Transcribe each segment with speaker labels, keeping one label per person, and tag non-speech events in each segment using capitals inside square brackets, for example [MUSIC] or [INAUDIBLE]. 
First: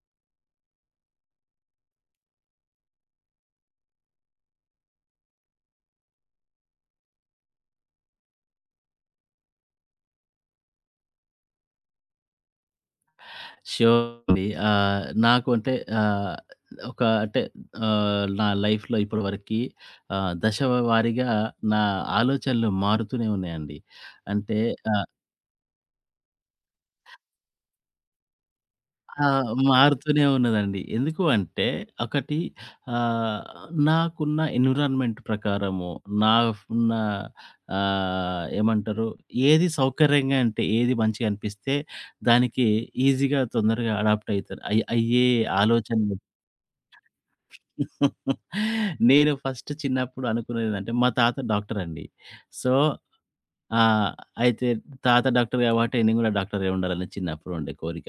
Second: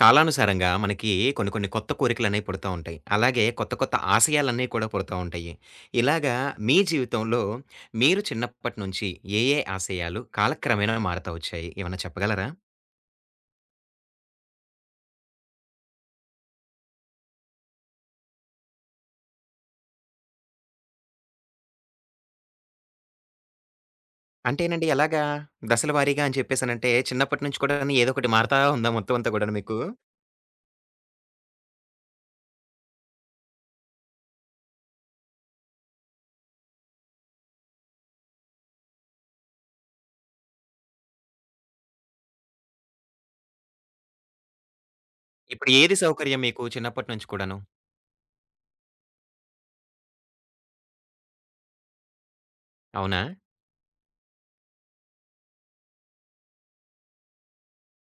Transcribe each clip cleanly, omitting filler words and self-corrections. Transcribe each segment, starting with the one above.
Speaker 1: కాలానుసారంగా మనకి కొన్ని కొన్ని కొత్త కోరికలనేవి పుడతా ఉంటాయి. అలాగే కొత్త కొత్త ఆశయాలన్నీ కూడా పుడతా ఉంటాయి. ఇలాగా మీ జీవితంలో మీరు చిన్నప్పటి నుంచి ఏ ఏ ఆశయాలు కాలక్రమేణా మారతా వచ్చాయి? ఏమన్నా చెప్పగలరా?
Speaker 2: ష్యూర్ అండి. నాకు అంటే ఆహ్, ఒక అంటే ఆహ్, నా లైఫ్‌లో ఇప్పటివరకి దశ వారీగా నా ఆలోచనలు మారుతూనే ఉన్నాయండి. అంటే
Speaker 1: అంటేనండి
Speaker 2: ఆహ్,
Speaker 1: ఎలాగా? దశల వారీగా అని చెప్పేసనంటే చిన్నప్పటి నుంచి కూడాను ఏదో ఒకటి మారతా ఉందా మొత్తం
Speaker 2: ఆ!
Speaker 1: అంతా కూడాను మీకు?
Speaker 2: మారుతూనే ఉన్నదండి. ఎందుకు అంటే ఒకటి ఆహ్, నాకున్న ఎన్విరాన్మెంట్ ప్రకారము నాకున్న ఏమంటారు, ఏది సౌకర్యంగా అంటే ఏది మంచిగా అనిపిస్తే దానికి ఈజీగా తొందరగా అడాప్ట్ అయితాను. అయ్యే
Speaker 1: ఇప్పుడు ఏది
Speaker 2: ఆలోచనలు.
Speaker 1: సౌకర్యం మీకు చిన్నప్పటి నుంచి కూడాను?
Speaker 2: నేను ఫస్ట్ చిన్నప్పుడు అనుకునేదేంటంటే, మా తాత డాక్టరండి. సో,
Speaker 1: అవునా?
Speaker 2: ఆహ్, అయితే తాత డాక్టర్ కాబట్టి నేను గూడా డాక్టరే ఉండాలని చిన్నప్పుడు ఉండే కోరిక.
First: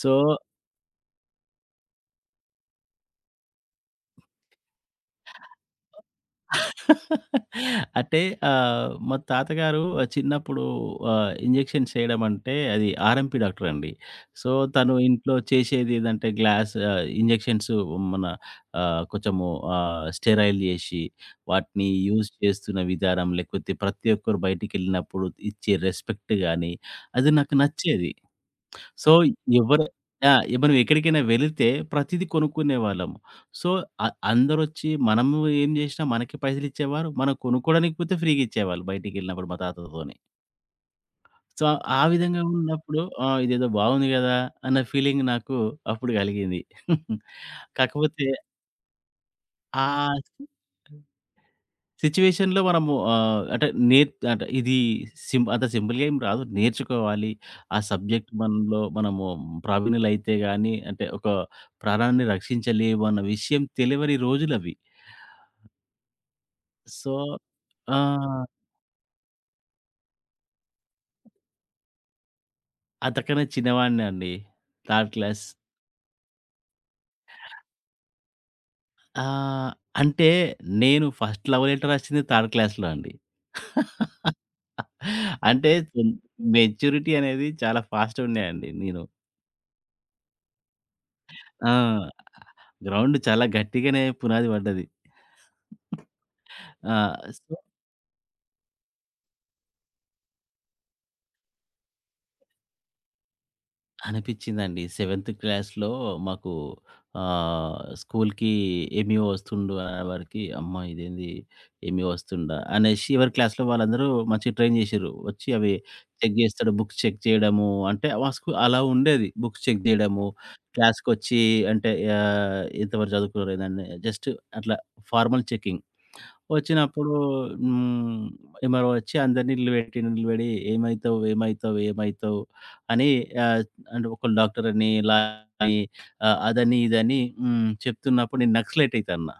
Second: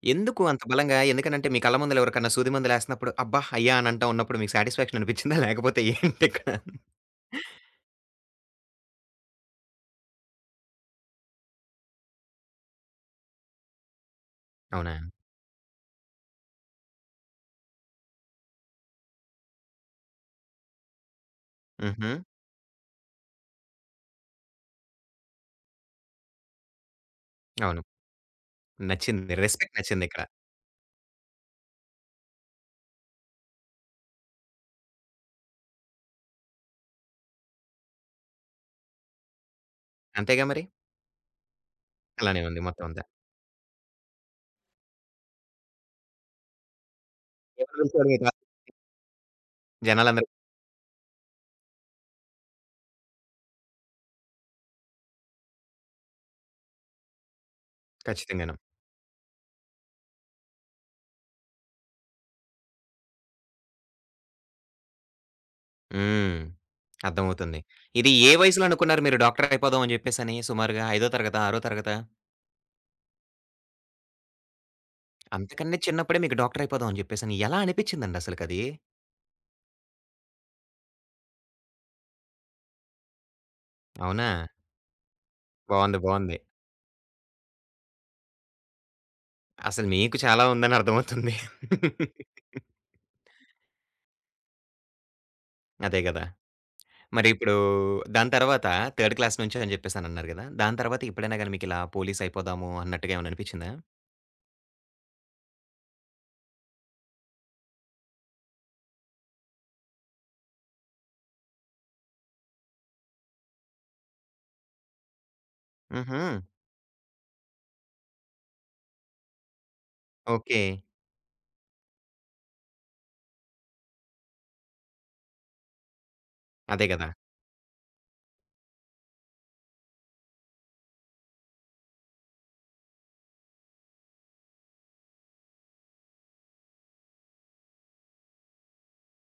Speaker 2: సో,
Speaker 1: ఎందుకు అంత బలంగా? ఎందుకనంటే మీ కళ్ళ ముందల ఎవరికన్నా సూది మందులేస్తన్నప్పుడు అబ్బా! అయ్యా! అని అంటా ఉన్నప్పుడు మీకు సాటిస్‌ఫాక్షన్ అనిపించిందా? లేకపోతే ఏంటిక్కడ?
Speaker 2: అంటే మా తాతగారు చిన్నప్పుడు ఇంజెక్షన్స్ చేయడం అంటే అది ఆర్ఎంపీ డాక్టర్ అండి. సో, తను
Speaker 1: అవునా?
Speaker 2: ఇంట్లో చేసేది ఏదంటే గ్లాస్ ఇంజెక్షన్స్ మన కొంచెము స్టెరైల్ చేసి వాటిని
Speaker 1: హుహు.
Speaker 2: యూజ్ చేస్తున్న విధానం, లేకపోతే ప్రతి ఒక్కరు బయటికెళ్ళినప్పుడు ఇచ్చే రెస్పెక్ట్ గాని, అది నాకు
Speaker 1: అవును.
Speaker 2: నచ్చేది. సో,
Speaker 1: నచ్చింది. రెస్పెక్ట్
Speaker 2: ఎవరు,
Speaker 1: నచ్చిందిక్కడ.
Speaker 2: యాహ్! ఇప్పుడు మనం ఎక్కడికైనా వెళితే ప్రతీదీ కొనుక్కునేవాళ్ళము. సో, అందరొచ్చి మనము ఏం జేసినా మనకి పైసలిచ్చేవారు. మనం కొనుక్కోవడానికి పోతే ఫ్రీగా ఇచ్చేవాళ్ళు బయటికెళ్ళినప్పుడు మా తాతతోని.
Speaker 1: అంతేగా మరి.
Speaker 2: సో, ఆ ఆ విధంగా
Speaker 1: అలానే ఉంది మొత్తం
Speaker 2: ఉన్నప్పుడు,
Speaker 1: అంతా.
Speaker 2: ఆ! ఇదేదో బాగుంది గదా అన్న ఫీలింగ్ నాకు అప్పుడు గలిగింది. [LAUGHS]
Speaker 1: ఎవరు పిలిచారు మీ
Speaker 2: కాకపోతే
Speaker 1: డాక్టర్
Speaker 2: ఆ
Speaker 1: జనాలందరూ
Speaker 2: సిట్యుయేషన్‌లో మనము, ఆహ్, అంటే నేర్ అంటే ఇది అంత సింపుల్‌గా ఏం రాదు. నేర్చుకోవాలి. ఆ సబ్జెక్ట్
Speaker 1: ఖచ్చితంగాను.
Speaker 2: మనలో మనము ప్రావీణ్యులైతే గాని, అంటే ఒక ప్రాణాన్ని రక్షించలేము అన్న విషయం తెలవని రోజులవి.
Speaker 1: హ్మ్.
Speaker 2: సో,
Speaker 1: అర్థమవుతుంది.
Speaker 2: ఆ!
Speaker 1: ఇది ఏ వయసులో అనుకున్నారు మీరు డాక్టర్ అయిపోదాం అని జెప్పేసని సుమారుగా ఐదో తరగతా? ఆరో తరగతా?
Speaker 2: అంతకన్నా చిన్నవాడినే అండి. Third class.
Speaker 1: అంతకన్నా చిన్నప్పుడే మీకు డాక్టర్ అయిపోదాం అని జెప్పేసని ఎలా అనిపిచ్చిందండి అసలకది?
Speaker 2: ఆహ్, అంటే, నేను ఫస్ట్ లవ్ లెటర్ రాసింది థర్డ్ క్లాస్‌లో అండి.
Speaker 1: అవునా?
Speaker 2: [LAUGHS] అంటే
Speaker 1: బావుంది. బావుంది.
Speaker 2: మెచ్యూరిటీ అనేది చాలా ఫాస్ట్‌గా ఉన్నాయండి నేను.
Speaker 1: అసలు మీకు చాలా ఉందని అర్థమవుతుంది.
Speaker 2: ఆ! గ్రౌండ్ చాలా గట్టిగానే పునాది పడ్డది.
Speaker 1: అదే గదా!
Speaker 2: ఆ!
Speaker 1: మరి ఇప్పుడు
Speaker 2: సో,
Speaker 1: దాని తర్వాత థర్డ్ క్లాస్ నుంచి అని జెప్పేసనన్నారు గదా! దాని తర్వాత ఎప్పుడైనా గాని మీకిలా పోలీస్ అయిపోదాము అన్నట్టుగా ఏమన్నా అనిపిచ్చిందా?
Speaker 2: అనిపిచ్చిందండి. సెవెంత్ క్లాస్‌లో మాకు స్కూల్‌కి ఎంఈఓ వస్తుండు అనేవరకి, అమ్మ ఇదేంది, ఎంఈఓ వస్తుండా అనేసి ఎవరి క్లాస్‌లో వాళ్ళందరూ మంచిగా ట్రైన్ చేసిర్రు. వచ్చి అవి
Speaker 1: హుహు.
Speaker 2: చెక్ చేస్తాడు. బుక్స్ చెక్ చేయడము అంటే, మా అలా ఉండేది. బుక్స్ చెక్ చేయడము,
Speaker 1: ఓకే.
Speaker 2: క్లాస్‌కొచ్చి అంటే ఎంతవరకు చదువుకున్నారు ఏందని జస్ట్ అట్లా ఫార్మల్ చెకింగ్
Speaker 1: అదే గదా!
Speaker 2: వచ్చినప్పుడు. హ్మ్. ఎవరో వచ్చి అందరిని నిలబెట్టి, నిలబెడి "ఏమైతావు? ఏమైతావు? ఏమైతావు?" అని, ఆహ్, అంటే ఒకళ్ళు డాక్టర్ అని, ఇలా అని, అదని, ఇదని చెప్తున్నప్పుడు నేను నక్సలైట్ అయితా అన్న.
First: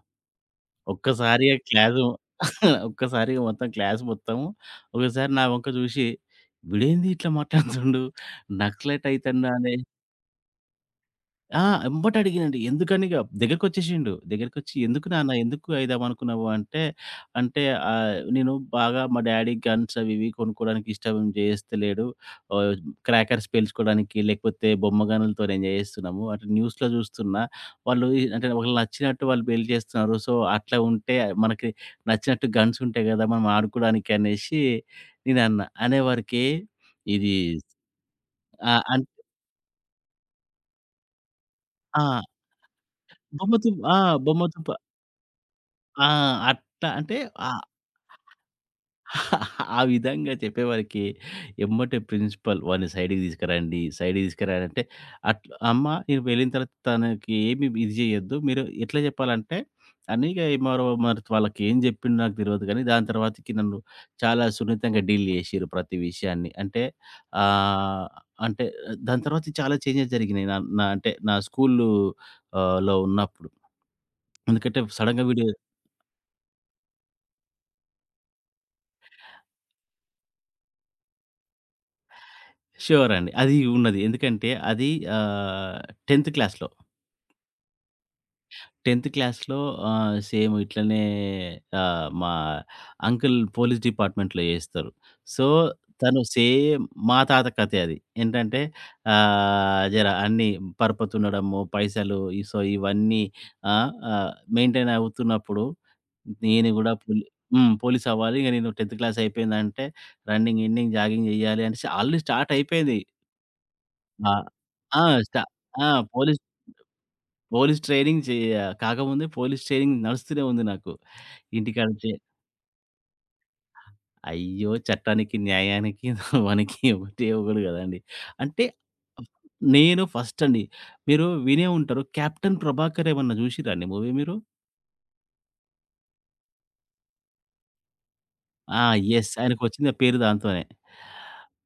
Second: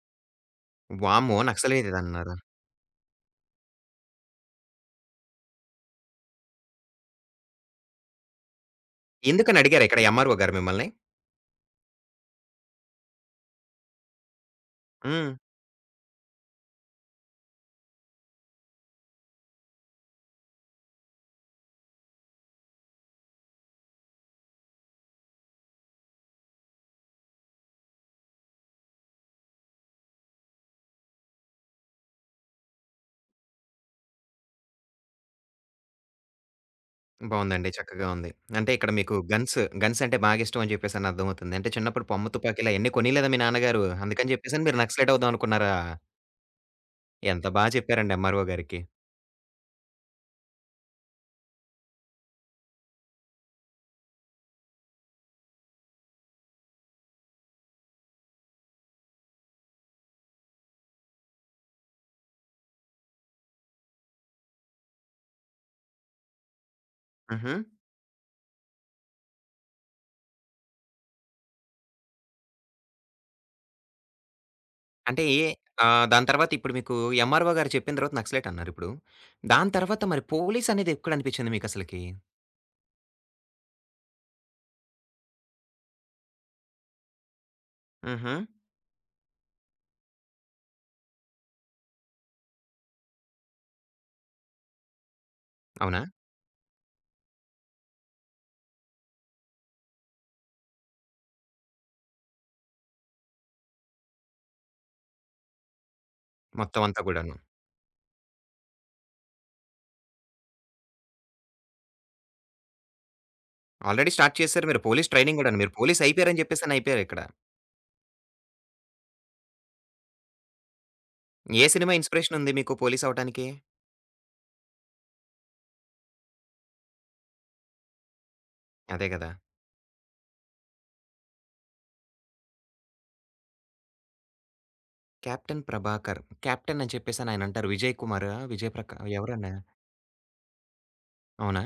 Speaker 1: వామ్మో!
Speaker 2: ఒక్కసారిగా క్లాసు
Speaker 1: నక్సలైటన్నారు.
Speaker 2: [LAUGHS] ఒక్కసారిగా మొత్తం క్లాస్ మొత్తము ఒకసారి నా వంక చూసి, "వీడేంది ఇట్లా మాట్లాడుతుండు? నక్సలైట్ అయితండు"
Speaker 1: ఎందుకని
Speaker 2: అనే.
Speaker 1: అడిగారా ఇక్కడ ఎంఆర్‌ఓ గారు మిమ్మల్ని?
Speaker 2: ఆ! ఎంబట అడిగానండి. దగ్గరకొచ్చేసిండు. దగ్గరకొచ్చి, "ఎందుకు నాన్న,
Speaker 1: హ్మ్.
Speaker 2: ఎందుకు ఐదాం అనుకున్నావు?" అంటే, అంటే నేను బాగా, మా డ్యాడీ గన్స్ అవి ఇవి కొనుక్కోవడానికి ఇష్టం చేస్తలేడు. ఆహ్, క్రాకర్స్ పేల్చుకోవడానికి లేకపోతే బొమ్మ గనులతో నేను చేస్తున్నాము. అంటే న్యూస్‌లో చూస్తున్నా వాళ్ళు ఈ అంటే వాళ్ళకి నచ్చినట్టు వాళ్ళు పేల్చేస్తున్నారు. సో, అట్లా ఉంటే మనకి నచ్చినట్టు గన్స్ ఉంటాయి కదా, మనం ఆడుకోవడానికి అనేసి నేనన్నా. అనేవరకి ఇది
Speaker 1: బావుందండి. చక్కగా ఉంది. అంటే
Speaker 2: ఆ!
Speaker 1: ఇక్కడ
Speaker 2: అన్
Speaker 1: మీకు గన్స్, అంటే బాగా ఇష్టం అని చెప్పేసని అర్థమవుతుంది. అంటే చిన్నప్పుడు
Speaker 2: ఆ!
Speaker 1: బొమ్మ తుపాకీలు అయన్నీ కొనీయలేదా మీ
Speaker 2: బొమ్మ తుం
Speaker 1: నాన్నగారు?
Speaker 2: ఆ!
Speaker 1: అందుకని
Speaker 2: బొమ్మ తుం
Speaker 1: చెప్పేసని మీరు నక్సలైట్ అవుదాం అనుకున్నారా?
Speaker 2: ఆ! అట్లా అంటే
Speaker 1: ఎంత
Speaker 2: ఆహ్,
Speaker 1: బా చెప్పారండి ఎంఆర్‌ఓ గారికి.
Speaker 2: ఆ విధంగా చెప్పేవారికి ఎమ్మటే ప్రిన్సిపల్, వాడిని సైడ్‌కి తీసుకురండి, సైడ్‌కి తీసుకురండి అంటే, అట్లా అమ్మ నేను వెళ్ళిన తర్వాత తనకి ఏమి ఇది చేయొద్దు, మీరు ఎట్లా చెప్పాలంటే అని, ఇగ మరి వాళ్ళకి ఏం చెప్పిండో నాకు తెలవదు కానీ దాని తర్వాతకి నన్ను చాలా సున్నితంగా డీల్ చేసిర్రు ప్రతి విషయాన్ని. అంటే
Speaker 1: హుహు.
Speaker 2: ఆహ్, అంటే దాని తర్వాత చాలా చేంజెస్ జరిగినాయి. నా నా అంటే నా స్కూలు లో ఉన్నప్పుడు. ఎందుకంటే
Speaker 1: అంటే
Speaker 2: సడెన్‌గా వీడు.
Speaker 1: ఏ దాని తర్వాత ఇప్పుడు మీకు ఎంఆర్‌ఓ గారు చెప్పిన తర్వాత నక్సలైట్ అన్నారిప్పుడు. దాని తర్వాత మరి పోలీస్ అనేది ఎక్కడనిపించింది మీకసలకి?
Speaker 2: ష్యూర్ అండి. అది ఉన్నది. ఎందుకంటే అది ఆహ్, 10థ్ క్లాస్‌లో,
Speaker 1: హుహు.
Speaker 2: 10థ్ క్లాస్‌లో సేమ్ ఇట్లనే, మా అంకుల్ పోలీస్ డిపార్ట్మెంట్‌లో చేస్తారు. సో,
Speaker 1: అవునా?
Speaker 2: తను సేమ్ మా తాత కథే అది. ఏంటంటే జర అన్నీ పరపతుండడము, పైసలు సో, ఇవన్నీ ఆ! ఆహ్, మెయింటైన్ అవుతున్నప్పుడు నేను
Speaker 1: మొత్తం
Speaker 2: గూడా
Speaker 1: అంతా కూడాను.
Speaker 2: హ్మ్, పోలీస్ అవ్వాలి. ఇగ నేను 10థ్ క్లాస్ అయిపోయిందంటే రన్నింగ్, గిన్నింగ్, జాగింగ్ చేయాలి అనేసి ఆల్రెడీ స్టార్ట్ అయిపోయింది.
Speaker 1: ఆల్రెడీ
Speaker 2: ఆ!
Speaker 1: స్టార్ట్ చేశారు మీరు
Speaker 2: ఆ!
Speaker 1: పోలీస్ ట్రైనింగ్
Speaker 2: స్టా
Speaker 1: గూడాను. మీరు
Speaker 2: ఆ!
Speaker 1: పోలీస్ అయిపోయారని
Speaker 2: పోలీస్
Speaker 1: జెప్పేసని అయిపోయారిక్కడ.
Speaker 2: పోలీస్ ట్రైనింగ్ చే కాకముందే పోలీస్ ట్రైనింగ్ నడుస్తూనే ఉంది నాకు
Speaker 1: ఏ
Speaker 2: ఇంటికాడ
Speaker 1: సినిమా
Speaker 2: నుంచి.
Speaker 1: ఇన్‌స్పిరేషన్ ఉంది మీకు పోలీస్ అవ్వటానికి?
Speaker 2: అయ్యో, చట్టానికి న్యాయానికి మనకి ఒకటే ఒకడు కదండీ. అంటే
Speaker 1: అదే గదా!
Speaker 2: నేను ఫస్ట్ అండి. మీరు వినే ఉంటారు, 'కెప్టెన్ ప్రభాకర్' ఏమన్నా చూసిర్రా అండి మూవీ మీరు?
Speaker 1: 'కెప్టెన్ ప్రభాకర్'. కెప్టెన్ అని చెప్పేసని ఆయనంటారు. 'విజయ్ కుమారా? విజయ్
Speaker 2: ఆ!
Speaker 1: ప్రకా
Speaker 2: యెస్.
Speaker 1: ఎవరన్నా?
Speaker 2: ఆయనకొచ్చింది ఆ పేరు దాంతోనే.
Speaker 1: అవునా?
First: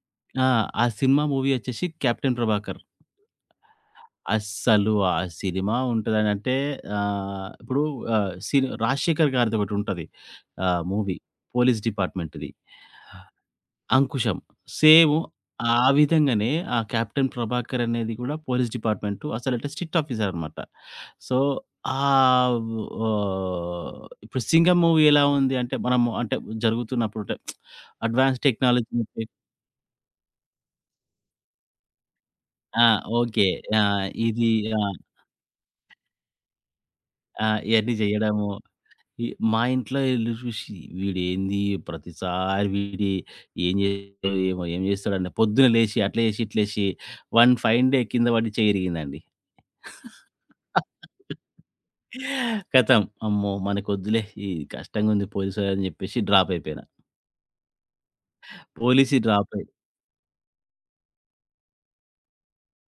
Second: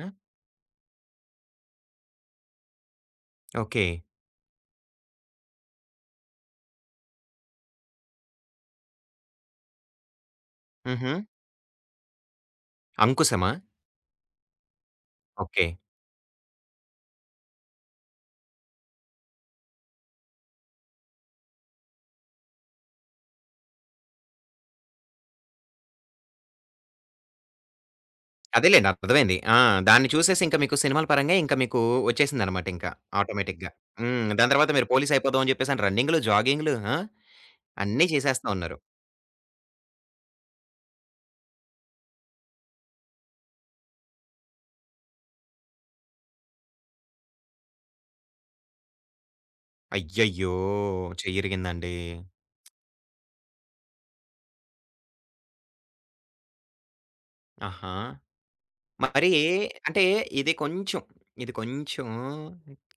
Speaker 2: ఆ! ఆ సినిమా మూవీ వచ్చేసి 'కెప్టెన్ ప్రభాకర్.'
Speaker 1: ఓకే.
Speaker 2: అస్సలు ఆ సినిమా ఉంటదనంటే ఇప్పుడు ఆహ్, సిని 'రాజశేఖర్' గారిది ఒకటుంటది,
Speaker 1: హుహు.
Speaker 2: మూవీ, పోలీస్ డిపార్ట్‌మెంట్‌ది.
Speaker 1: 'అంకుశమా?'
Speaker 2: 'Ankusam', same
Speaker 1: okay.
Speaker 2: ఆ విధంగానే ఆ కెప్టెన్ 'ప్రభాకర్' అనేది గూడా పోలీస్ డిపార్ట్‌మెంటు, అసలంటే స్ట్రిక్ట్ ఆఫీసర్ అనమాట. సో, ఆహ్, ఓహ్, ఇప్పుడు 'సింగం' మూవీ ఎలా ఉంది అంటే, మనము అంటే జరుగుతున్నప్పుడు అంటే అడ్వాన్స్
Speaker 1: అదేలెండి
Speaker 2: టెక్నాలజీ.
Speaker 1: అర్థమైంది. ఆ! దాన్ని చూసేసి ఇంక మీకు సినిమాల పరంగా ఇంక మీకు వచ్చేసిందనమాట
Speaker 2: ఆ!
Speaker 1: ఇంకా
Speaker 2: ఓకే.
Speaker 1: ఆటోమేటిక్‌గా.
Speaker 2: ఆ!
Speaker 1: హ్మ్.
Speaker 2: ఇది
Speaker 1: దాని తర్వాత
Speaker 2: ఆ!
Speaker 1: మీరు పోలీస్ అయిపోదాం అని జెప్పేసని రన్నింగ్‌లు, జాగింగ్‌లు ఆ!
Speaker 2: ఆ! ఇయన్నీ
Speaker 1: అన్నీ చేసేస్తా
Speaker 2: జేయడము,
Speaker 1: ఉన్నారు.
Speaker 2: ఈ మా ఇంట్లో ఎళ్లి చూసి, వీడేంది ప్రతిసారి, వీడు ఏం చేస్తాడో ఏమో, ఏం చేస్తాడండి. పొద్దున లేసి అట్లా చేసి, ఇట్లా చేసి వన్ ఫైన్ డే కింద పడి చెయ్యి ఇరిగిందండి.
Speaker 1: అయ్యయ్యో! చెయ్యిరిగిందండి.
Speaker 2: ఖతం. అమ్మో, మనకొద్దులే ఈ కష్టంగుంది పోలీస్ అని చెప్పేసి డ్రాప్ అయిపోయినా.
Speaker 1: ఆహా!
Speaker 2: పోలీస్
Speaker 1: మరి
Speaker 2: డ్రాప్ అయి.
Speaker 1: అంటే ఇది కొంచెం, ఇది కొంచెం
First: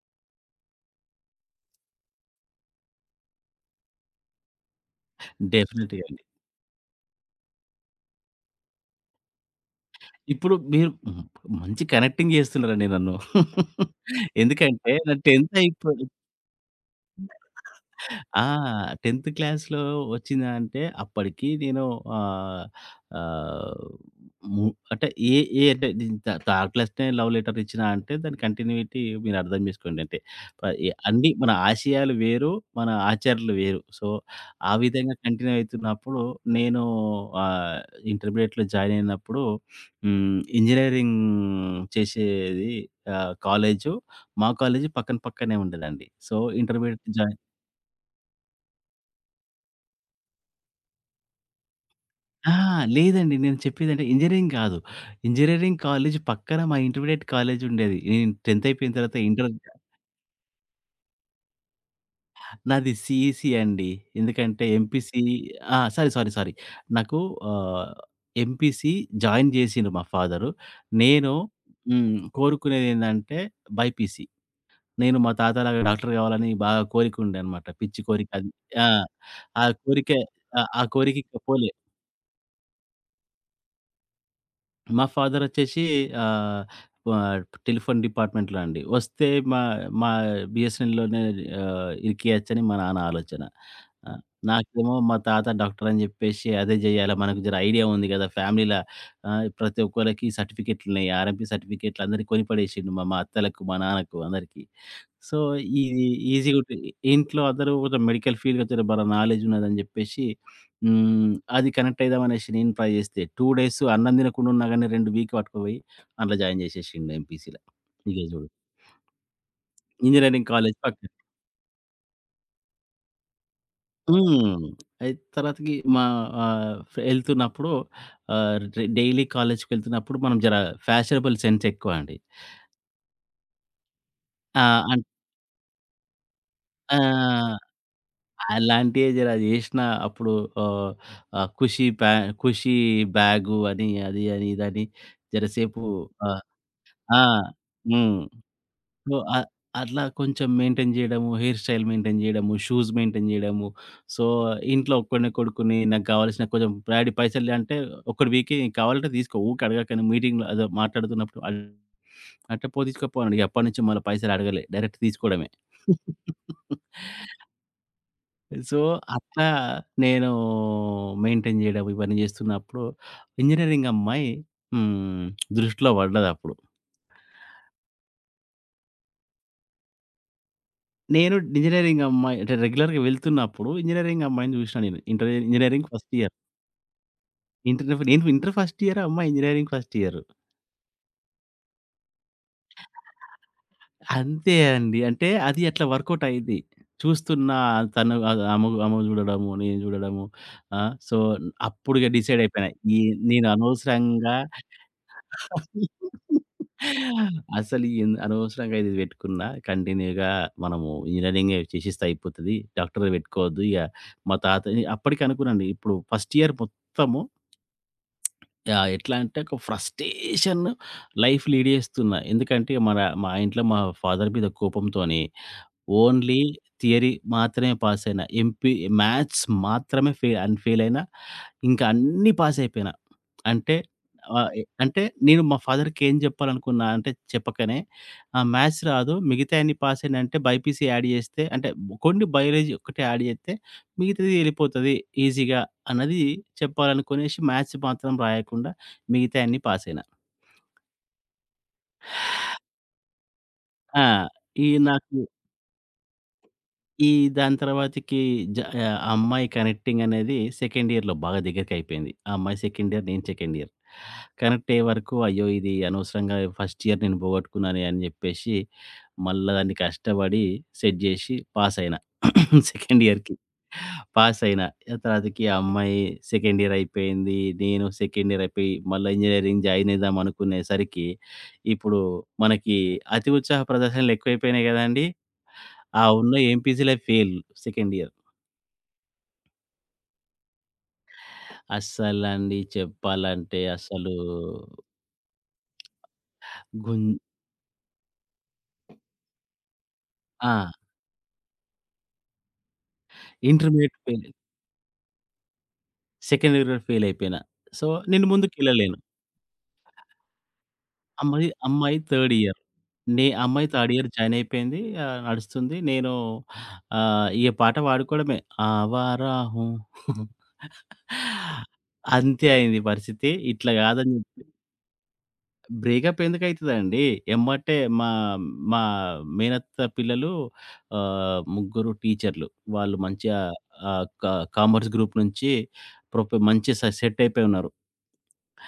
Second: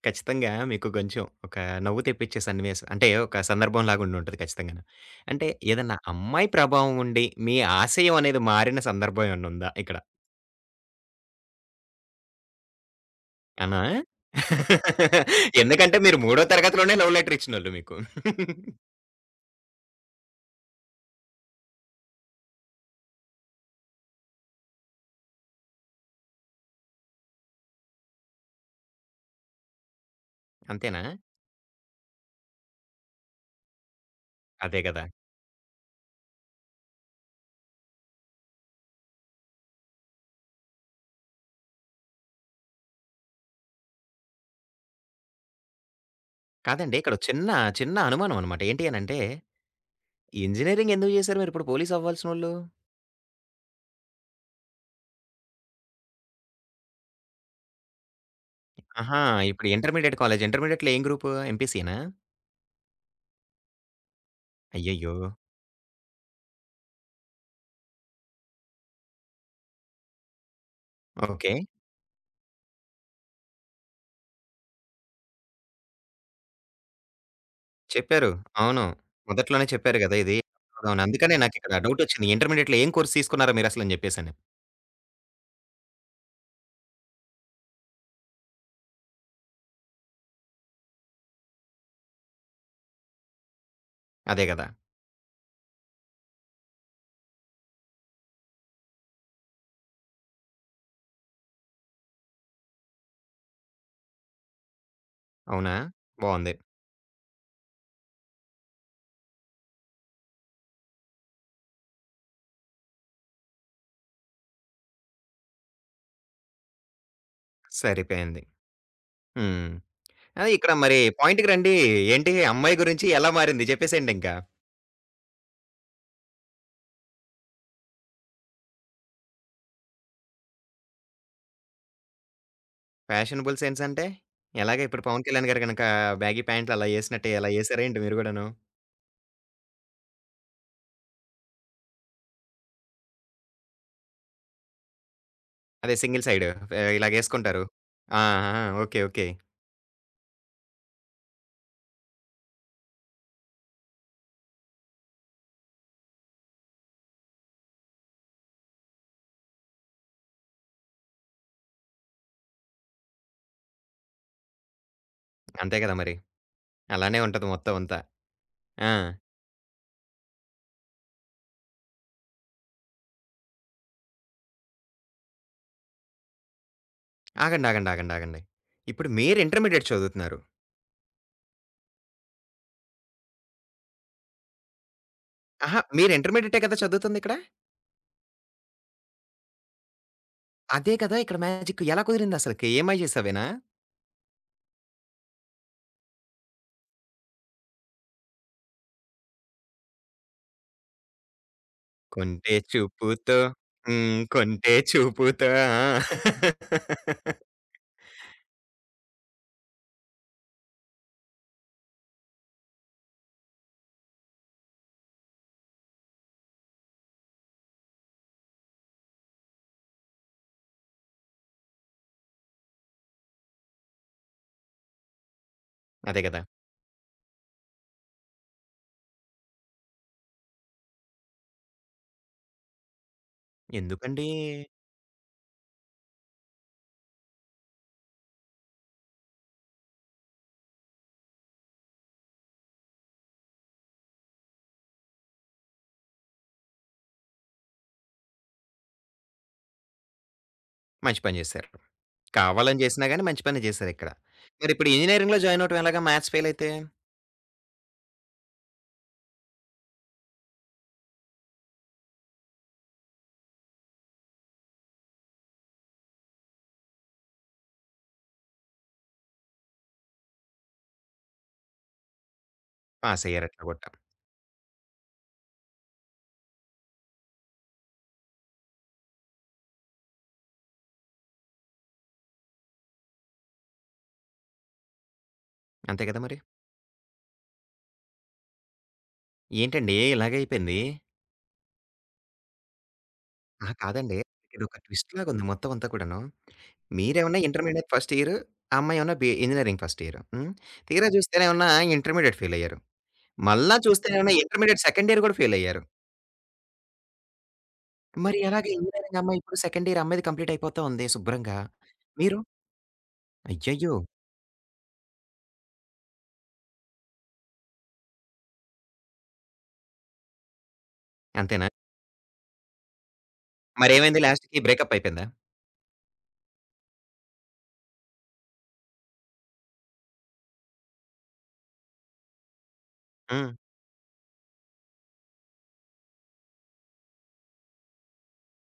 Speaker 1: ఖచ్చితంగా మీకు కొంచెం ఒక నవ్వు తెప్పిచ్చే సన్నివేశం అంటే ఒక సందర్భం లాగుండుంటది ఖచ్చితంగాను. అంటే ఏదన్నా
Speaker 2: డెఫినెట్‌గా అండి.
Speaker 1: అమ్మాయి ప్రభావం ఉండి మీ ఆశయం అనేది మారిన సందర్భం ఏమన్నుందా ఇక్కడ?
Speaker 2: ఇప్పుడు మీరు మంచి కనెక్టింగ్ చేస్తున్నారండి నన్ను.
Speaker 1: అనా?
Speaker 2: [LAUGHS] ఎందుకంటే నా 10థ్ అయిపో
Speaker 1: ఎందుకంటే మీరు మూడో తరగతిలోనే లవ్ లెటర్ ఇచ్చినోళ్ళు మీకు.
Speaker 2: ఆ! 10థ్ క్లాస్‌లో వచ్చిందంటే అప్పటికి నేను ఆహ్, ఆహ్, ము అంటే ఏ ఏ అంటే థ థర్డ్ క్లాస్‌నే లవ్ లెటర్ ఇచ్చినా అంటే దాని కంటిన్యూటీ మీరు అర్థం చేసుకోండి. అంటే ప ఎ
Speaker 1: అంతేనా?
Speaker 2: అన్నీ మన ఆశయాలు వేరు, మన ఆచారాలు వేరు. సో, ఆ
Speaker 1: అదే గదా!
Speaker 2: విధంగా కంటిన్యూ అవుతున్నప్పుడు నేను ఆహ్, ఇంటర్మీడియేట్‌లో జాయిన్ అయినప్పుడు, హ్మ్, ఇంజినీరింగ్ చేసేది కాలేజు, మా కాలేజీ పక్కనే ఉండేదండి. సో,
Speaker 1: కాదండి
Speaker 2: ఇంటర్మీడియేట్
Speaker 1: ఇక్కడ ఒక
Speaker 2: జాయిన్.
Speaker 1: చిన్న, చిన్న అనుమానమనమాట. ఏంటి అనంటే ఇంజినీరింగ్ ఎందుకు జేశారు మీరిప్పుడు పోలీస్
Speaker 2: ఆ!
Speaker 1: అవ్వాల్సినోళ్ళు?
Speaker 2: లేదండి, నేను చెప్పేదంటే ఇంజినీరింగ్ కాదు. ఇంజినీరింగ్ కాలేజ్ పక్కన మా ఇంటర్మీడియేట్ కాలేజ్ ఉండేది. నేను 10థ్ అయిపోయిన తర్వాత
Speaker 1: ఆహా!
Speaker 2: ఇంటర్.
Speaker 1: ఇప్పుడు ఇంటర్మీడియేట్ కాలేజ్. ఇంటర్మీడియేట్‌లో ఏం గ్రూపు? ఎంపీసీయేనా?
Speaker 2: నాది సీఈసీ అండి. ఎందుకంటే
Speaker 1: అయ్యయ్యో!
Speaker 2: ఎంపీసీ ఆ! Sorry, sorry, sorry. నాకు ఆహ్, ఎంపీసీ జాయిన్ చేసిండు మా ఫాదరు. నేను
Speaker 1: ఓకే.
Speaker 2: హ్మ్ కోరుకునేదేందంటే బైపీసీ. నేను మా తాతలాగా డాక్టర్ కావాలని బాగా కోరికుండే అనమాట. పిచ్చి కోరిక
Speaker 1: చెప్పారు.
Speaker 2: అది.
Speaker 1: అవును.
Speaker 2: ఆ! ఆ
Speaker 1: మొదట్లోనే చెప్పారు
Speaker 2: కోరిక
Speaker 1: గదా! ఇది.
Speaker 2: ఆ! ఆ
Speaker 1: అవును.
Speaker 2: కోరిక
Speaker 1: అందుకనే
Speaker 2: ఇక
Speaker 1: నాకిక్కడ
Speaker 2: పోలేదు.
Speaker 1: డౌటొచ్చింది. ఇంటర్మీడియేట్‌లో ఏం కోర్స్ తీసుకున్నారా మీరసలని జెప్పేసని.
Speaker 2: మా ఫాదరొచ్చేసి ఆహ్, ఆహ్, టెలిఫోన్ డిపార్ట్‌మెంట్‌లో అండి. వస్తే మా మా బీఎస్ఎన్ఎల్‌లోనే ఇరికియొచ్చని మా నాన్న ఆలోచన. ఆహ్,
Speaker 1: అదే గదా!
Speaker 2: నాకేమో మా తాత డాక్టరని జెప్పేసి అదే జేయాలా, మనకు జర ఐడియా ఉంది గదా ఫ్యామిలీల. ప్రతి ఒక్కళ్ళకి సర్టిఫికెట్లున్నాయి. ఆర్ఎంపీ సర్టిఫికెట్లు అందరియి కొనిపడేసిండు, మా మా అత్తలకు, మా నాన్నకు అందరికీ. సో,
Speaker 1: అవునా?
Speaker 2: ఇది
Speaker 1: బావుంది.
Speaker 2: ఈజీగా ఉంటుంది. ఇంట్లో అందరూ కొంచెం మెడికల్ ఫీల్డ్‌కి వచ్చారు. బాగా నాలెడ్జ్ ఉన్నదని చెప్పేసి అది కనెక్ట్ అయిదామనేసి నేను ట్రై చేస్తే 2 డేస్ అన్నం తినకుండా ఉన్నా గాని 2 వీక్ పట్టుకుపోయి అందులో జాయిన్ చేసేసిండు ఎంపీసీ‌ల. ఇగ
Speaker 1: సరిపోయింది.
Speaker 2: చూడు,
Speaker 1: హ్మ్. ఆ!
Speaker 2: ఇంజినీరింగ్
Speaker 1: ఇక్కడ
Speaker 2: కాలేజ్
Speaker 1: మరి
Speaker 2: పక్కన.
Speaker 1: పాయింట్‌కి రండి. ఏంటి అమ్మాయి గురించి ఎలా మారింది జెప్పేసేయండింకా.
Speaker 2: హ్మ్. అయి తర్వాతకి మా ఆహ్, ఎళ్తున్నప్పుడు, ఆహ్, డైలీ కాలేజ్‌కెళ్తున్నప్పుడు, మనం జర ఫ్యాషనబుల్ సెన్స్ ఎక్కువ అండి.
Speaker 1: ఫ్యాషనబుల్ సెన్స్ అంటే?
Speaker 2: ఆ!
Speaker 1: ఎలాగ
Speaker 2: అన్
Speaker 1: ఇప్పుడు 'పవన్ కళ్యాణ్' గారు గనక బ్యాగీ ప్యాంట్లు అలా యేసినట్టే అలా
Speaker 2: ఆ!
Speaker 1: యేసారా ఏంటి మీరు గూడాను?
Speaker 2: అలాంటియే జర జేషినా. అప్పుడు ఆహ్, ఆహ్, ఖుషీ ప్యా ఖుషీ బ్యాగు అని, అది అని, ఇదని, జరసేపు
Speaker 1: అదే సింగిల్
Speaker 2: ఆహ్,
Speaker 1: సైడ్. ఆహ్,
Speaker 2: ఆ!
Speaker 1: ఇలాగేసుకుంటారు.
Speaker 2: హ్మ్.
Speaker 1: ఆ! ఆ! ఓకే.
Speaker 2: So,
Speaker 1: okay.
Speaker 2: అట్లా కొంచెం మెయింటైన్ జేయడము, హెయిర్ స్టైల్ మెయింటైన్ జేయడము, షూస్ మెయింటైన్ జేయడము. సో, ఇంట్లో ఒక్కడినే కొడుకుని, నాకు గావాల్సిన కొంచెం డాడీ పైసలు అంటే, ఒక్కడివికి కావాలంటే తీసుకో, ఊకే అడగకని, మీటింగ్‌లో అదో మాట్లాడుతున్నప్పుడు అడ్ అంటే పో తీసుకోపో అని అడిగా. అప్పటినుంచి మళ్ళా పైసలు అడగలే, డైరెక్ట్ తీసుకోవడమే.
Speaker 1: అంతే కదా మరి. అలానే
Speaker 2: [LAUGHS]
Speaker 1: ఉంటది మొత్తం అంతా.
Speaker 2: సో,
Speaker 1: ఆ!
Speaker 2: అట్లా నేను మెయింటైన్ జేయడం ఇవన్నీ జేస్తున్నప్పుడు ఇంజినీరింగ్ అమ్మాయి హ్మ్. దృష్టిలో పడ్డదప్పుడు.
Speaker 1: ఆగండి. ఇప్పుడు మీరు ఇంటర్మీడియేట్ చదువుతున్నారు.
Speaker 2: నేను ఇంజినీరింగ్ అమ్మాయి అంటే రెగ్యులర్‌గా వెళ్తున్నప్పుడు ఇంజినీరింగ్ అమ్మాయిని జూషినా నేను. ఇంటర్
Speaker 1: అహా!
Speaker 2: ఇంజినీరింగ్
Speaker 1: మీరు
Speaker 2: ఫస్ట్ ఇయర్.
Speaker 1: ఇంటర్మీడియేటే కదా చదువుతుందిక్కడ?
Speaker 2: నేను ఇంటర్ ఫస్ట్ ఇయర్, అమ్మాయి ఇంజినీరింగ్ ఫస్ట్ ఇయర్.
Speaker 1: అదే కదా ఇక్కడ మ్యాజిక్. ఎలా కుదిరిందసలకి? ఏమై చేసావేనా?
Speaker 2: అంతే అండి. అంటే అది అట్లా వర్కౌట్ అయ్యిద్ది. చూస్తున్నా, తను ఆమె, జూడడము, నేను జూడడము. ఆ! సో, అప్పుడిగా డిసైడ్
Speaker 1: కొంటే
Speaker 2: అయిపోయినా. ఈ
Speaker 1: చూపుతో
Speaker 2: నేను
Speaker 1: హ్మ్.
Speaker 2: అనవసరంగా
Speaker 1: కొంటే చూపుతో ఆ!
Speaker 2: అసలు ఈ ఎన్ అనవసరంగా ఇది పెట్టుకున్నా కంటిన్యూగా మనము ఇంజినీరింగే చేసేస్తే అయిపోతది. డాక్టర్ పెట్టుకోవద్దు, ఇగ మా తాత, అప్పటికి అనుకున్నానండి. ఇప్పుడు ఫస్ట్ ఇయర్ మొత్తము ఎట్లా అంటే ఒక ఫ్రస్ట్రేషన్ లైఫ్ లీడ్ చేస్తున్నా. ఎందుకంటే మా ఇంట్లో మా ఫాదర్ మీద కోపంతోని
Speaker 1: అదే
Speaker 2: ఓన్లీ
Speaker 1: కదా!
Speaker 2: థియరీ మాత్రమే పాస్ అయినా. మ్యాథ్స్ మాత్రమే ఫె అండ్ ఫెయిల్ అయినా, ఇంకా అన్నీ పాస్ అయిపోయినా. అంటే
Speaker 1: ఎందుకండి?
Speaker 2: ఆహ్, ఎ అంటే నేను మా ఫాదర్‌కి ఏం జెప్పాలనుకున్నా అంటే, చెప్పకనే మ్యాథ్స్ రాదు మిగతాయన్ని పాస్ అయినంటే బైపీసీ యాడ్ జేస్తే, అంటే కొన్ని బయాలజీ ఒక్కటే యాడ్ జేస్తే మిగతాది ఎళ్ళిపోతది ఈజీగా అన్నది చెప్పాలనుకునేసి, మ్యాథ్స్ మాత్రం రాయకుండా మిగతాయన్ని పాస్ అయినా.
Speaker 1: మంచి పని చేశారు. కావాలని చేసినా గాని మంచి పనే
Speaker 2: ఆ!
Speaker 1: చేశారిక్కడ.
Speaker 2: ఈ
Speaker 1: మరిప్పుడు
Speaker 2: నాకు
Speaker 1: ఇంజినీరింగ్‌లో జాయిన్ అవ్వటం ఎలాగా మ్యాథ్స్ ఫెయిల్ అయితే?
Speaker 2: ఈ దాని తర్వాతకి జ ఆహ్, ఆ అమ్మాయి కనెక్టింగ్ అనేది సెకండ్ ఇయర్‌లో బాగా దగ్గరికయిపోయింది. ఆ అమ్మాయి సెకండ్ ఇయర్, నేను సెకండ్ ఇయర్. కనెక్ట్ అయ్యే వరకు, అయ్యో ఇది అనవసరంగా ఫస్ట్ ఇయర్ నేను పోగొట్టుకున్నానే అని చెప్పేసి, మళ్ళా దాన్ని కష్టపడి సెట్ జేసి పాసయినా. [CLEARS THROAT] సెకండ్ ఇయర్‌కి
Speaker 1: పాసయ్యారు ఎట్లాగొట్ట.
Speaker 2: పాసయినా. ఆ తర్వాతకి ఆ అమ్మాయి సెకండ్ ఇయర్ అయిపోయింది. నేను సెకండ్ ఇయర్ అయిపోయి మళ్ళా ఇంజినీరింగ్ జాయిన్ అయిదాం అనుకునేసరికి, ఇప్పుడు మనకి అతి ఉత్సాహ ప్రదర్శనలు ఎక్కువైపోయినాయి గదండీ! ఆ!
Speaker 1: అంతే కదా
Speaker 2: ఉన్న
Speaker 1: మరి.
Speaker 2: ఎంపీసీ‌లే ఫెయిల్ సెకండ్ ఇయర్.
Speaker 1: ఏంటండి ఇలాగైపోయింది?
Speaker 2: అస్సలండి చెప్పాలంటే
Speaker 1: అహా!
Speaker 2: అసలు
Speaker 1: కాదండి. ఇదొక ట్విస్ట్ లాగుంది మొత్తం అంతా కూడాను.
Speaker 2: గున్
Speaker 1: మీరేమన్నా ఇంటర్మీడియేట్ ఫస్ట్ ఇయర్, ఆ అమ్మాయేమన్నా బి ఇంజినీరింగ్ ఫస్ట్ ఇయర్. హ్మ్.
Speaker 2: ఆ!
Speaker 1: తీరా చూస్తేనేమన్నా ఇంటర్మీడియేట్ ఫెయిలయ్యారు. మళ్ళా
Speaker 2: ఇంటర్మీడియేట్ ఫెయిల్.
Speaker 1: చూస్తేనేమన్నా ఇంటర్మీడియేట్ సెకండ్ ఇయర్ కూడా ఫెయిలయ్యారు.
Speaker 2: సెకండ్ ఇయర్ కూడా ఫెయిల్ అయిపోయినా. సో, నేను
Speaker 1: మరి ఎలాగా
Speaker 2: ముందుకెళ్ళలేను.
Speaker 1: ఇంజినీరింగ్ అమ్మాయి ఇప్పుడు సెకండ్ ఇయర్ అమ్మాయిది కంప్లీట్ అయిపోతా ఉంది
Speaker 2: అమ్మాయి
Speaker 1: శుభ్రంగా.
Speaker 2: అమ్మాయి థర్డ్
Speaker 1: మీరు
Speaker 2: ఇయర్. అమ్మాయి థర్డ్
Speaker 1: అయ్యయ్యో!
Speaker 2: ఇయర్ జాయిన్ అయిపోయింది. నడుస్తుంది. నేను ఈ పాట పాడుకోవడమే, ఆవారా హూ. [LAUGHS]
Speaker 1: అంతేనా?
Speaker 2: అంతే అయింది పరిస్థితి. ఇట్లా కాదని
Speaker 1: మరేమైంది
Speaker 2: చెప్పి,
Speaker 1: లాస్ట్‌కి బ్రేకప్ అయిపోయిందా?
Speaker 2: బ్రేకప్ ఎందుకయితదండి. ఎమ్మటే మా మా మేనత్త పిల్లలు ముగ్గురు టీచర్లు. వాళ్ళు మంచిగా
Speaker 1: హ్మ్.
Speaker 2: ఆహ్, క కామర్స్ గ్రూప్ నుంచి మంచి సెట్ అయిపోయి ఉన్నారు.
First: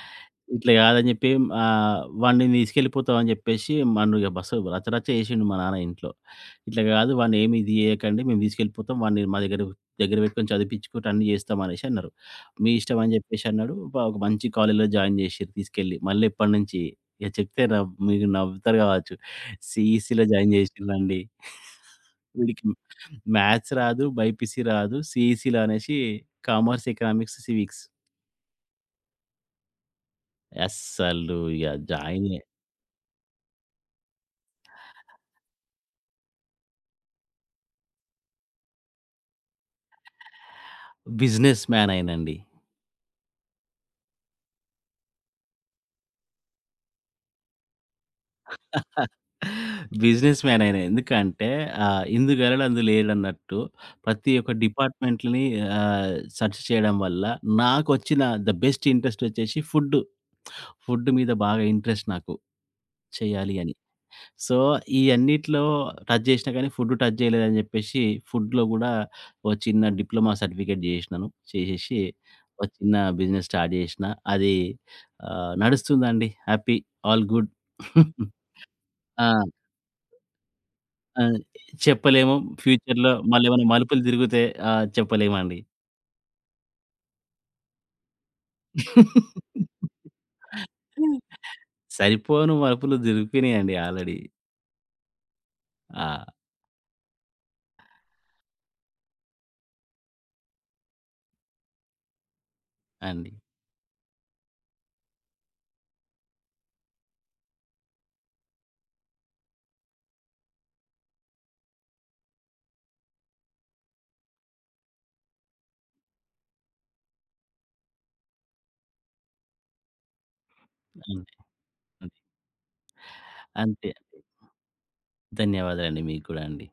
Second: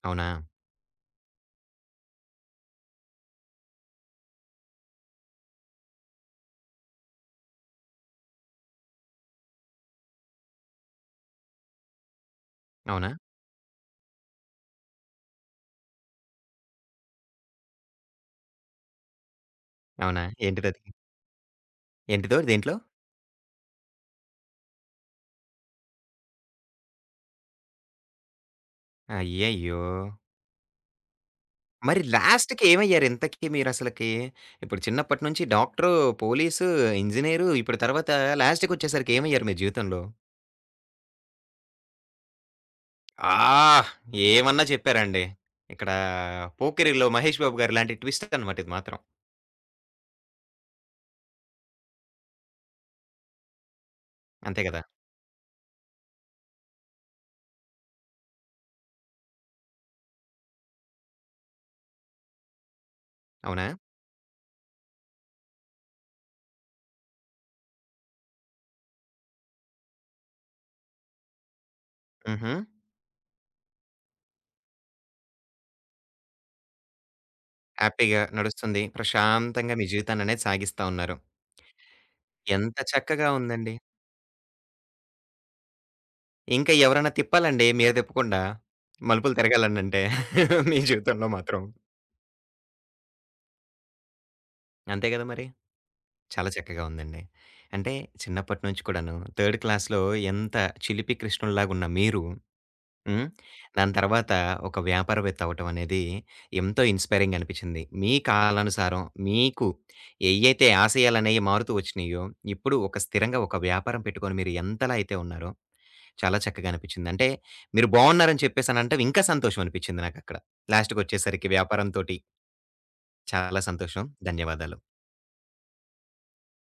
Speaker 1: అవునా?
Speaker 2: ఇట్లా కాదని చెప్పి, వాడిని తీసుకెళ్ళిపోతావని చెప్పేసి నన్ను ఇగ, బస్సు రచ్చరచ్చ చేసిండు మా నాన్న ఇంట్లో. ఇట్లా కాదు, వాడిని ఏమి ఇది చేయకండి, మేము తీసుకెళ్ళిపోతాం, వాడిని మా దగ్గర దగ్గర పెట్టుకొని చదివిపించుకుంటూ అన్నీ చేస్తాం అనేసి అన్నారు. మీ ఇష్టం
Speaker 1: అవునా?
Speaker 2: అని చెప్పేసి అన్నాడు. ఒక మంచి కాలేజ్‌లో జాయిన్ చేసిర్రు తీసుకెళ్ళి. మళ్ళీ ఎప్పటినుంచి ఇగ చెప్తే మీరు నవ్వుతారు కావచ్చు, సీఈసీలో
Speaker 1: అవునా?
Speaker 2: జాయిన్
Speaker 1: ఏంటిదది?
Speaker 2: చేసిర్రండి.
Speaker 1: ఏంటిదో
Speaker 2: వీడికి
Speaker 1: దేంట్లో?
Speaker 2: మ్యాథ్స్ రాదు, బైపీసీ రాదు, సీఈసీలో అనేసి కామర్స్, ఎకనామిక్స్, సివిక్స్.
Speaker 1: అయ్యయ్యో!
Speaker 2: అస్సలు ఇగ
Speaker 1: మరి
Speaker 2: జాయిన్
Speaker 1: లాస్ట్‌కి ఏమయ్యారు ఇంతకి మీరసలకి? ఇప్పుడు చిన్నప్పటి నుంచి డాక్టరు, పోలీసు, ఇంజినీరు ఇప్పుడు తర్వాత లాస్ట్‌కొచ్చేసరికి ఏమయ్యారు మీ జీవితంలో?
Speaker 2: బిజినెస్ మ్యాన్ అయినండి.
Speaker 1: ఆ! ఏమన్నా చెప్పారండి. ఇక్కడ 'పోకిరి'లో 'మహేష్ బాబు' గారి లాంటి ట్విస్ట్ అనమాట ఇది మాత్రం.
Speaker 2: బిజినెస్ మ్యాన్ అయిన. ఎందుకంటే ఇందుగలడు అందులేడన్నట్టు ప్రతి ఒక్క
Speaker 1: అంతే కదా!
Speaker 2: డిపార్ట్‌మెంట్‌లని సెర్చ్ చేయడం వల్ల నాకొచ్చిన ద బెస్ట్ ఇంట్రెస్ట్ వచ్చేసి ఫుడ్. ఫుడ్ మీద బాగా ఇంట్రెస్ట్ నాకు, చేయాలి
Speaker 1: అవునా?
Speaker 2: అని. సో, ఈ అన్నిట్లో టచ్ చేసినా కానీ ఫుడ్ టచ్ చేయలేదని చెప్పేసి, ఫుడ్‌లో కూడా ఓ చిన్న డిప్లొమా సర్టిఫికేట్ చేసినాను. చేసేసి
Speaker 1: హుహు.
Speaker 2: ఒక చిన్న బిజినెస్ స్టార్ట్ చేసిన. అది నడుస్తుందండి. Happy, all good.
Speaker 1: హ్యాపీగా నడుస్తుంది.
Speaker 2: ఆ!
Speaker 1: ప్రశాంతంగా మీ జీవితాన్ననేది సాగిస్తా ఉన్నారు.
Speaker 2: ఆ! చెప్పలేము.
Speaker 1: ఎంత
Speaker 2: ఫ్యూచర్‌లో
Speaker 1: చక్కగా
Speaker 2: మళ్ళేమైనా
Speaker 1: ఉందండి.
Speaker 2: మలుపులు తిరిగితే చెప్పలేమండి.
Speaker 1: ఇంకా ఎవరైనా తిప్పాలండి మీరు తిప్పకుండా. మలుపులు తిరగాలనంటే మీ జీవితంలో మాత్రం.
Speaker 2: సరిపోను మలుపులు దొరికినాయండి ఆల్రెడీ.
Speaker 1: అంతే కదా మరి.
Speaker 2: ఆ!
Speaker 1: చాలా చక్కగా ఉందండి. అంటే చిన్నప్పటి నుంచి కూడాను, థర్డ్ క్లాస్‌లో ఎంత చిలిపి కృష్ణుడిలాగున్న మీరు, హ్మ్.
Speaker 2: అండి.
Speaker 1: దాని తర్వాత ఒక వ్యాపారవేత్త అవ్వటం అనేది ఎంతో ఇన్‌స్పైరింగ్ అనిపించింది. మీ కాలానుసారం మీకు ఏయైతే ఆశయాలనేవి మారుతూ వచ్చినాయో, ఇప్పుడు ఒక స్థిరంగా ఒక వ్యాపారం పెట్టుకొని మీరు ఎంతలా అయితే ఉన్నారో, చాలా చక్కగా అనిపించింది. అంటే మీరు బాగున్నారని చెప్పేసనంటే ఇంకా సంతోషం అనిపించింది నాకక్కడ.
Speaker 2: అంతే.
Speaker 1: లాస్ట్‌కొచ్చేసరికి
Speaker 2: అంతే.
Speaker 1: వ్యాపారంతోటి చాలా
Speaker 2: అంతే.
Speaker 1: సంతోషం. ధన్యవాదాలు.
Speaker 2: ధన్యవాదాలండి మీకు కూడా అండి.